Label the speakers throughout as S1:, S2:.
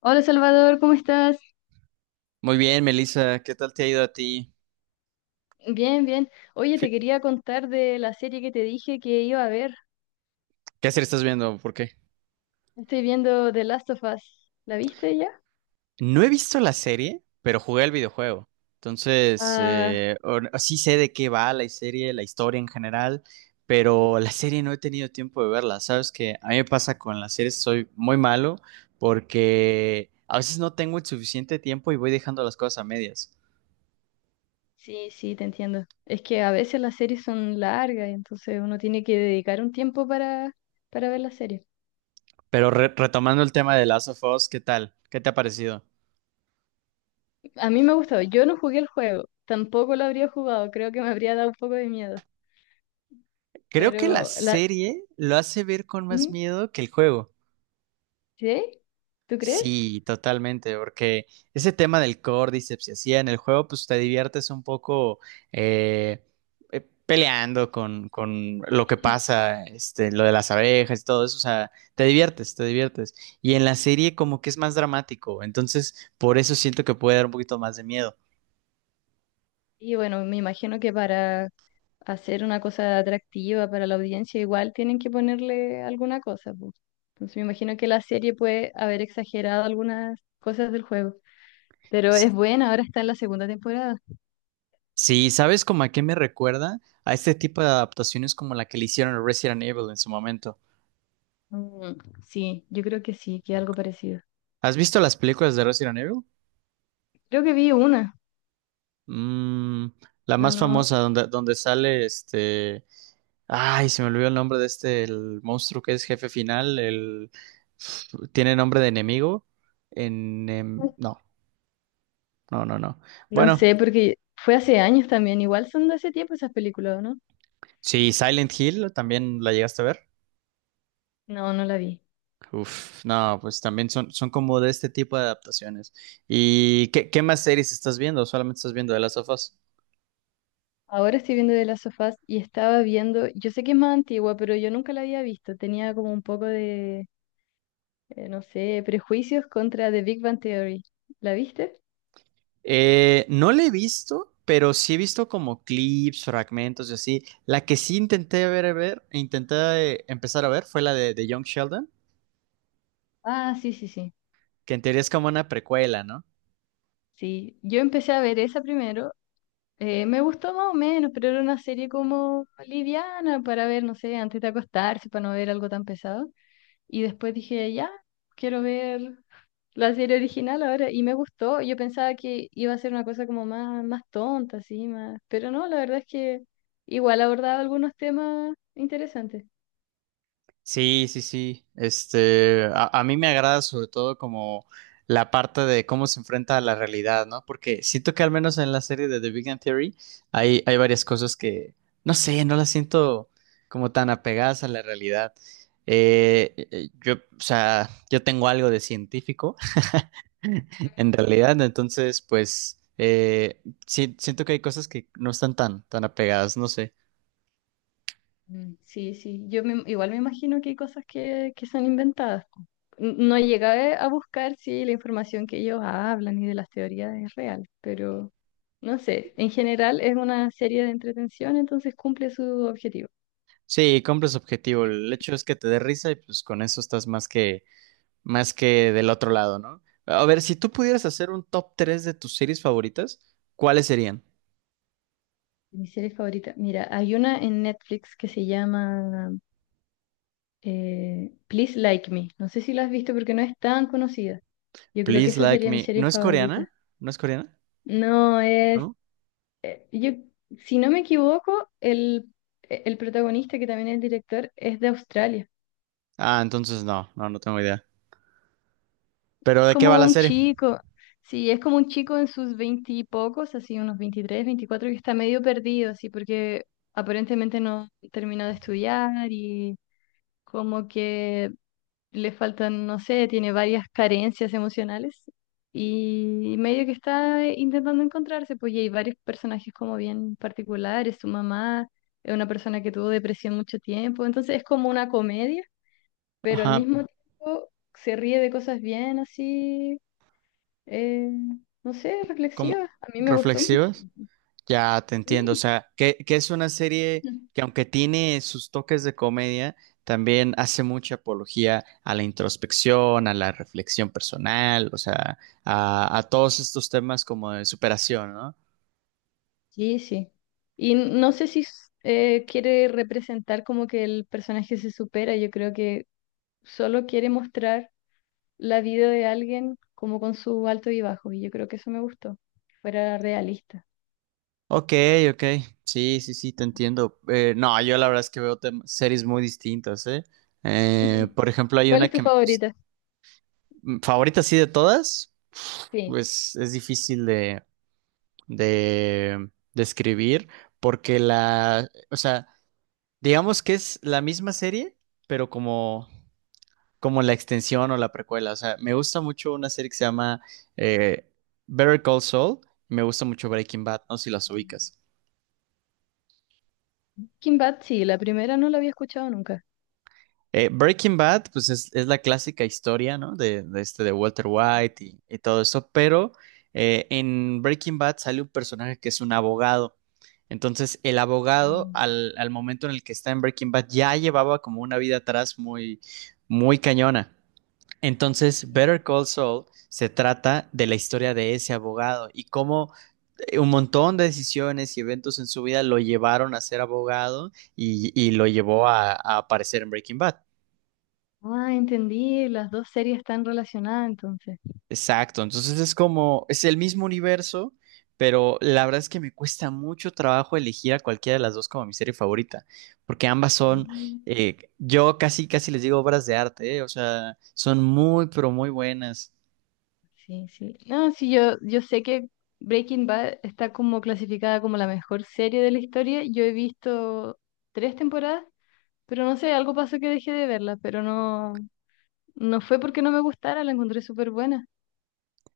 S1: Hola Salvador, ¿cómo estás?
S2: Muy bien, Melissa, ¿qué tal te ha ido a ti?
S1: Bien, bien. Oye, te
S2: Fi-
S1: quería contar de la serie que te dije que iba a ver.
S2: ¿Qué serie estás viendo? ¿Por qué?
S1: Estoy viendo The Last of Us. ¿La viste ya?
S2: No he visto la serie, pero jugué el videojuego. Entonces,
S1: Ah,
S2: sí sé de qué va la serie, la historia en general, pero la serie no he tenido tiempo de verla. Sabes que a mí me pasa con las series, soy muy malo porque a veces no tengo el suficiente tiempo y voy dejando las cosas a medias.
S1: sí, sí, te entiendo. Es que a veces las series son largas y entonces uno tiene que dedicar un tiempo para ver la serie.
S2: Pero retomando el tema de Last of Us, ¿qué tal? ¿Qué te ha parecido?
S1: A mí me ha gustado. Yo no jugué el juego, tampoco lo habría jugado. Creo que me habría dado un poco de miedo.
S2: Creo que la
S1: Pero la.
S2: serie lo hace ver con más
S1: ¿Mm?
S2: miedo que el juego.
S1: ¿Sí? ¿Tú crees?
S2: Sí, totalmente, porque ese tema del Cordyceps y así en el juego, pues te diviertes un poco eh, peleando con lo que pasa, este, lo de las abejas y todo eso, o sea, te diviertes, te diviertes. Y en la serie como que es más dramático, entonces por eso siento que puede dar un poquito más de miedo.
S1: Y bueno, me imagino que para hacer una cosa atractiva para la audiencia, igual tienen que ponerle alguna cosa, po. Entonces me imagino que la serie puede haber exagerado algunas cosas del juego, pero
S2: S-
S1: es buena, ahora está en la segunda temporada.
S2: Sí, ¿sabes como a qué me recuerda? A este tipo de adaptaciones como la que le hicieron a Resident Evil en su momento.
S1: Mm, sí, yo creo que sí, que algo parecido.
S2: ¿Has visto las películas de Resident Evil?
S1: Creo que vi una,
S2: Mm, la
S1: pero
S2: más
S1: no,
S2: famosa, donde sale este. Ay, se me olvidó el nombre de este, el monstruo que es jefe final. El. Tiene nombre de enemigo. En. No, no, no, no.
S1: no
S2: Bueno,
S1: sé, porque fue hace años también, igual son de hace tiempo esas películas, ¿o no?
S2: sí, Silent Hill también la llegaste a ver.
S1: No, no la vi.
S2: Uf, no, pues también son, son como de este tipo de adaptaciones. ¿Y qué, qué más series estás viendo? ¿O solamente estás viendo The Last of Us?
S1: Ahora estoy viendo de las sofás y estaba viendo, yo sé que es más antigua, pero yo nunca la había visto, tenía como un poco de no sé, prejuicios contra The Big Bang Theory. ¿La viste?
S2: No la he visto, pero sí he visto como clips, fragmentos y así. La que sí intenté intenté empezar a ver fue la de Young Sheldon,
S1: Ah, sí, sí, sí.
S2: que en teoría es como una precuela, ¿no?
S1: Sí, yo empecé a ver esa primero. Me gustó más o menos, pero era una serie como liviana para ver, no sé, antes de acostarse, para no ver algo tan pesado. Y después dije, ya, quiero ver la serie original ahora. Y me gustó. Yo pensaba que iba a ser una cosa como más, más tonta, así, más. Pero no, la verdad es que igual abordaba algunos temas interesantes.
S2: Sí, sí, sí. Este, a mí me agrada sobre todo como la parte de cómo se enfrenta a la realidad, ¿no? Porque siento que al menos en la serie de The Big Bang Theory hay varias cosas que, no sé, no las siento como tan apegadas a la realidad. Yo, o sea, yo tengo algo de científico, en realidad, entonces, pues, siento que hay cosas que no están tan apegadas, no sé.
S1: Mm, sí, sí, igual me imagino que hay cosas que son inventadas. No llegué a buscar si la información que ellos hablan y de las teorías es real, pero no sé, en general es una serie de entretención, entonces cumple su objetivo.
S2: Sí, compras objetivo. El hecho es que te dé risa y pues con eso estás más que del otro lado, ¿no? A ver, si tú pudieras hacer un top 3 de tus series favoritas, ¿cuáles serían?
S1: Mi serie favorita, mira, hay una en Netflix que se llama Please Like Me. No sé si la has visto porque no es tan conocida. Yo creo que
S2: Please
S1: esa
S2: Like
S1: sería mi
S2: Me. ¿No
S1: serie
S2: es
S1: favorita.
S2: coreana? ¿No es coreana?
S1: No, es
S2: ¿No?
S1: yo, si no me equivoco, el protagonista, que también es el director, es de Australia.
S2: Ah, entonces no, no, no tengo idea. ¿Pero
S1: Es
S2: de qué va
S1: como
S2: la
S1: un
S2: serie?
S1: chico, sí, es como un chico en sus veintipocos, así unos 23 24 que está medio perdido, así, porque aparentemente no terminó de estudiar y como que le faltan, no sé, tiene varias carencias emocionales y medio que está intentando encontrarse, pues y hay varios personajes como bien particulares, su mamá es una persona que tuvo depresión mucho tiempo, entonces es como una comedia, pero al
S2: Ajá,
S1: mismo tiempo se ríe de cosas bien así, eh, no sé,
S2: como
S1: reflexivas, a mí me gustó mucho.
S2: ¿reflexivas? Ya te entiendo, o
S1: Sí,
S2: sea, que es una serie que aunque tiene sus toques de comedia, también hace mucha apología a la introspección, a la reflexión personal, o sea, a todos estos temas como de superación, ¿no?
S1: sí. Sí. Y no sé si quiere representar como que el personaje se supera, yo creo que solo quiere mostrar la vida de alguien como con su alto y bajo, y yo creo que eso me gustó, que fuera realista.
S2: Ok, ok, sí, sí, sí, te entiendo. No, yo la verdad es que veo series muy distintas, ¿eh?
S1: Ujú.
S2: Por ejemplo, hay
S1: ¿Cuál
S2: una
S1: es tu
S2: que me gusta,
S1: favorita?
S2: favorita así de todas,
S1: Sí.
S2: pues es difícil de escribir, porque la, o sea, digamos que es la misma serie, pero como la extensión o la precuela. O sea, me gusta mucho una serie que se llama eh, Better Call Saul, me gusta mucho Breaking Bad, no sé si las ubicas.
S1: Kim Bat, sí, la primera no la había escuchado nunca.
S2: Breaking Bad, pues es la clásica historia, ¿no? De este de Walter
S1: Sí.
S2: White y todo eso, pero en Breaking Bad sale un personaje que es un abogado. Entonces, el abogado,
S1: Mm,
S2: al momento en el que está en Breaking Bad, ya llevaba como una vida atrás muy, muy cañona. Entonces,
S1: sí.
S2: Better Call Saul se trata de la historia de ese abogado y cómo un montón de decisiones y eventos en su vida lo llevaron a ser abogado y lo llevó a aparecer en Breaking Bad.
S1: Ah, entendí, las dos series están relacionadas entonces.
S2: Exacto, entonces es como, es el mismo universo, pero la verdad es que me cuesta mucho trabajo elegir a cualquiera de las dos como mi serie favorita, porque ambas son,
S1: Mm.
S2: yo casi, casi les digo obras de arte, o sea, son muy, pero muy buenas.
S1: Sí, sí. No, sí, yo sé que Breaking Bad está como clasificada como la mejor serie de la historia. Yo he visto tres temporadas, pero no sé, algo pasó que dejé de verla, pero no. No fue porque no me gustara, la encontré súper buena.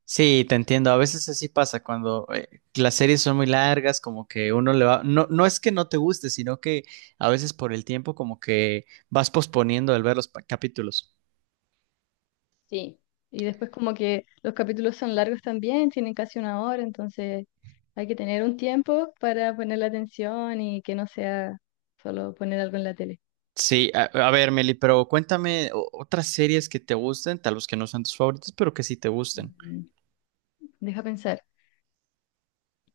S2: Sí, te entiendo, a veces así pasa cuando las series son muy largas, como que uno le va, no, no es que no te guste, sino que a veces por el tiempo como que vas posponiendo el ver los capítulos.
S1: Sí, y después como que los capítulos son largos también, tienen casi una hora, entonces hay que tener un tiempo para poner la atención y que no sea solo poner algo en la tele.
S2: Sí, a ver, Meli, pero cuéntame otras series que te gusten, tal vez que no sean tus favoritas, pero que sí te gusten.
S1: Mm. Deja pensar.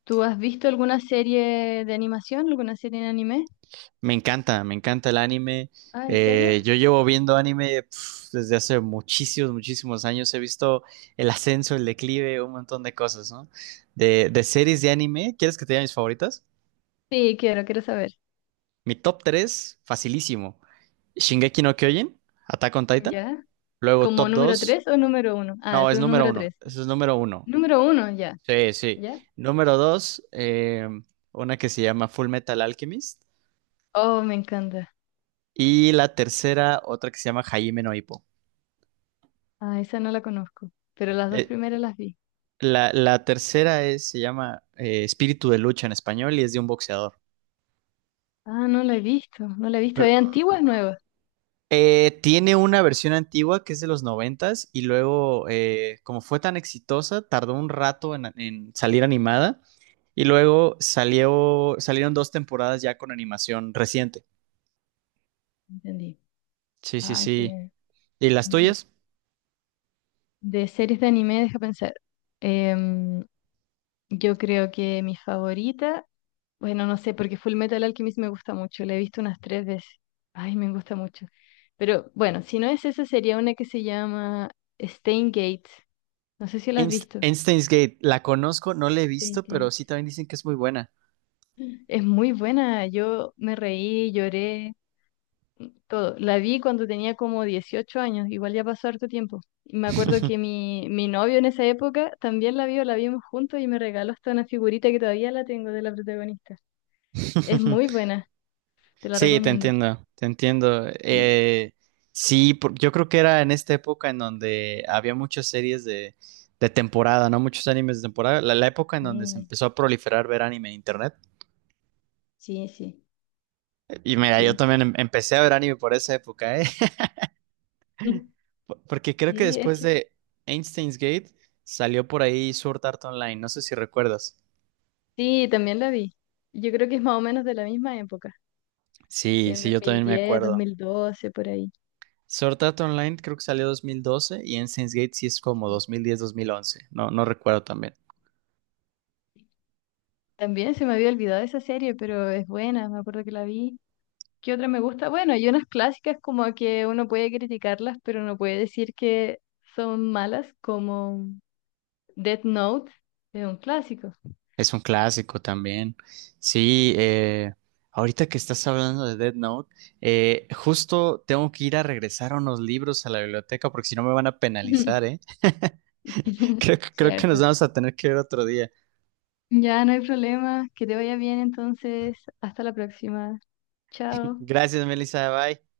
S1: ¿Tú has visto alguna serie de animación, alguna serie en anime?
S2: Me encanta el anime.
S1: Ah, ¿en serio?
S2: Yo llevo viendo anime pf, desde hace muchísimos, muchísimos años. He visto el ascenso, el declive, un montón de cosas, ¿no? De series de anime, ¿quieres que te diga mis favoritas?
S1: Sí, quiero saber.
S2: Mi top 3, facilísimo. Shingeki no Kyojin, Attack on Titan.
S1: ¿Ya?
S2: Luego
S1: ¿Como
S2: top
S1: número
S2: 2,
S1: 3 o número uno? Ah,
S2: no, es
S1: ¿tú
S2: número
S1: número
S2: uno.
S1: tres?
S2: Eso es número uno.
S1: Número uno, ya.
S2: Sí, sí.
S1: ¿Ya?
S2: Número dos, una que se llama Full Metal Alchemist.
S1: Oh, me encanta.
S2: Y la tercera, otra que se llama Hajime no Ippo.
S1: Ah, esa no la conozco, pero las dos
S2: Eh,
S1: primeras las vi.
S2: la tercera se llama Espíritu de Lucha en español y es de un boxeador.
S1: Ah, no la he visto, no la he visto.
S2: Pero,
S1: ¿Es antigua o es nueva?
S2: tiene una versión antigua que es de los noventas y luego, como fue tan exitosa, tardó un rato en salir animada y luego salieron dos temporadas ya con animación reciente.
S1: Entendí.
S2: Sí, sí,
S1: Ah,
S2: sí.
S1: que.
S2: ¿Y las
S1: Ujú.
S2: tuyas?
S1: De series de anime, deja pensar. Em, yo creo que mi favorita, bueno, no sé, porque Full Metal Alchemist me gusta mucho, la he visto unas tres veces. Ay, me gusta mucho. Pero bueno, si no es esa, sería una que se llama Steins Gate. No sé si la has visto.
S2: Einstein's Gate, la conozco, no la he
S1: Steins
S2: visto, pero
S1: Gate.
S2: sí también dicen que es muy buena.
S1: Es muy buena, yo me reí, lloré, todo. La vi cuando tenía como 18 años, igual ya pasó harto tiempo. Y me acuerdo que mi novio en esa época también la vio, la vimos juntos y me regaló hasta una figurita que todavía la tengo de la protagonista. Es muy buena, te la
S2: Sí, te
S1: recomiendo.
S2: entiendo, te entiendo.
S1: Sí,
S2: Sí, yo creo que era en esta época en donde había muchas series de temporada, ¿no? Muchos animes de temporada. La época en donde se
S1: sí,
S2: empezó a proliferar ver anime en internet.
S1: sí, sí.
S2: Y mira, yo también empecé a ver anime por esa época, ¿eh?
S1: Sí,
S2: Porque creo que
S1: sí, es
S2: después
S1: que
S2: de Einstein's Gate salió por ahí Sword Art Online, no sé si recuerdas.
S1: sí, también la vi. Yo creo que es más o menos de la misma época, así
S2: Sí,
S1: en
S2: sí, yo también me
S1: 2010,
S2: acuerdo.
S1: 2012, por ahí.
S2: Sword Art Online creo que salió 2012 y Ensigns Gate sí es como
S1: Sí.
S2: 2010-2011. No, no recuerdo también.
S1: También se me había olvidado esa serie, pero es buena, me acuerdo que la vi. ¿Qué otra me gusta? Bueno, hay unas clásicas como que uno puede criticarlas, pero no puede decir que son malas, como Death Note, es un clásico.
S2: Es un clásico también. Sí, ahorita que estás hablando de Dead Note, justo tengo que ir a regresar unos libros a la biblioteca porque si no me van a penalizar, ¿eh? Creo que nos
S1: Cierto.
S2: vamos a tener que ver otro día.
S1: Ya no hay problema. Que te vaya bien entonces. Hasta la próxima. Chao.
S2: Gracias, Melissa. Bye.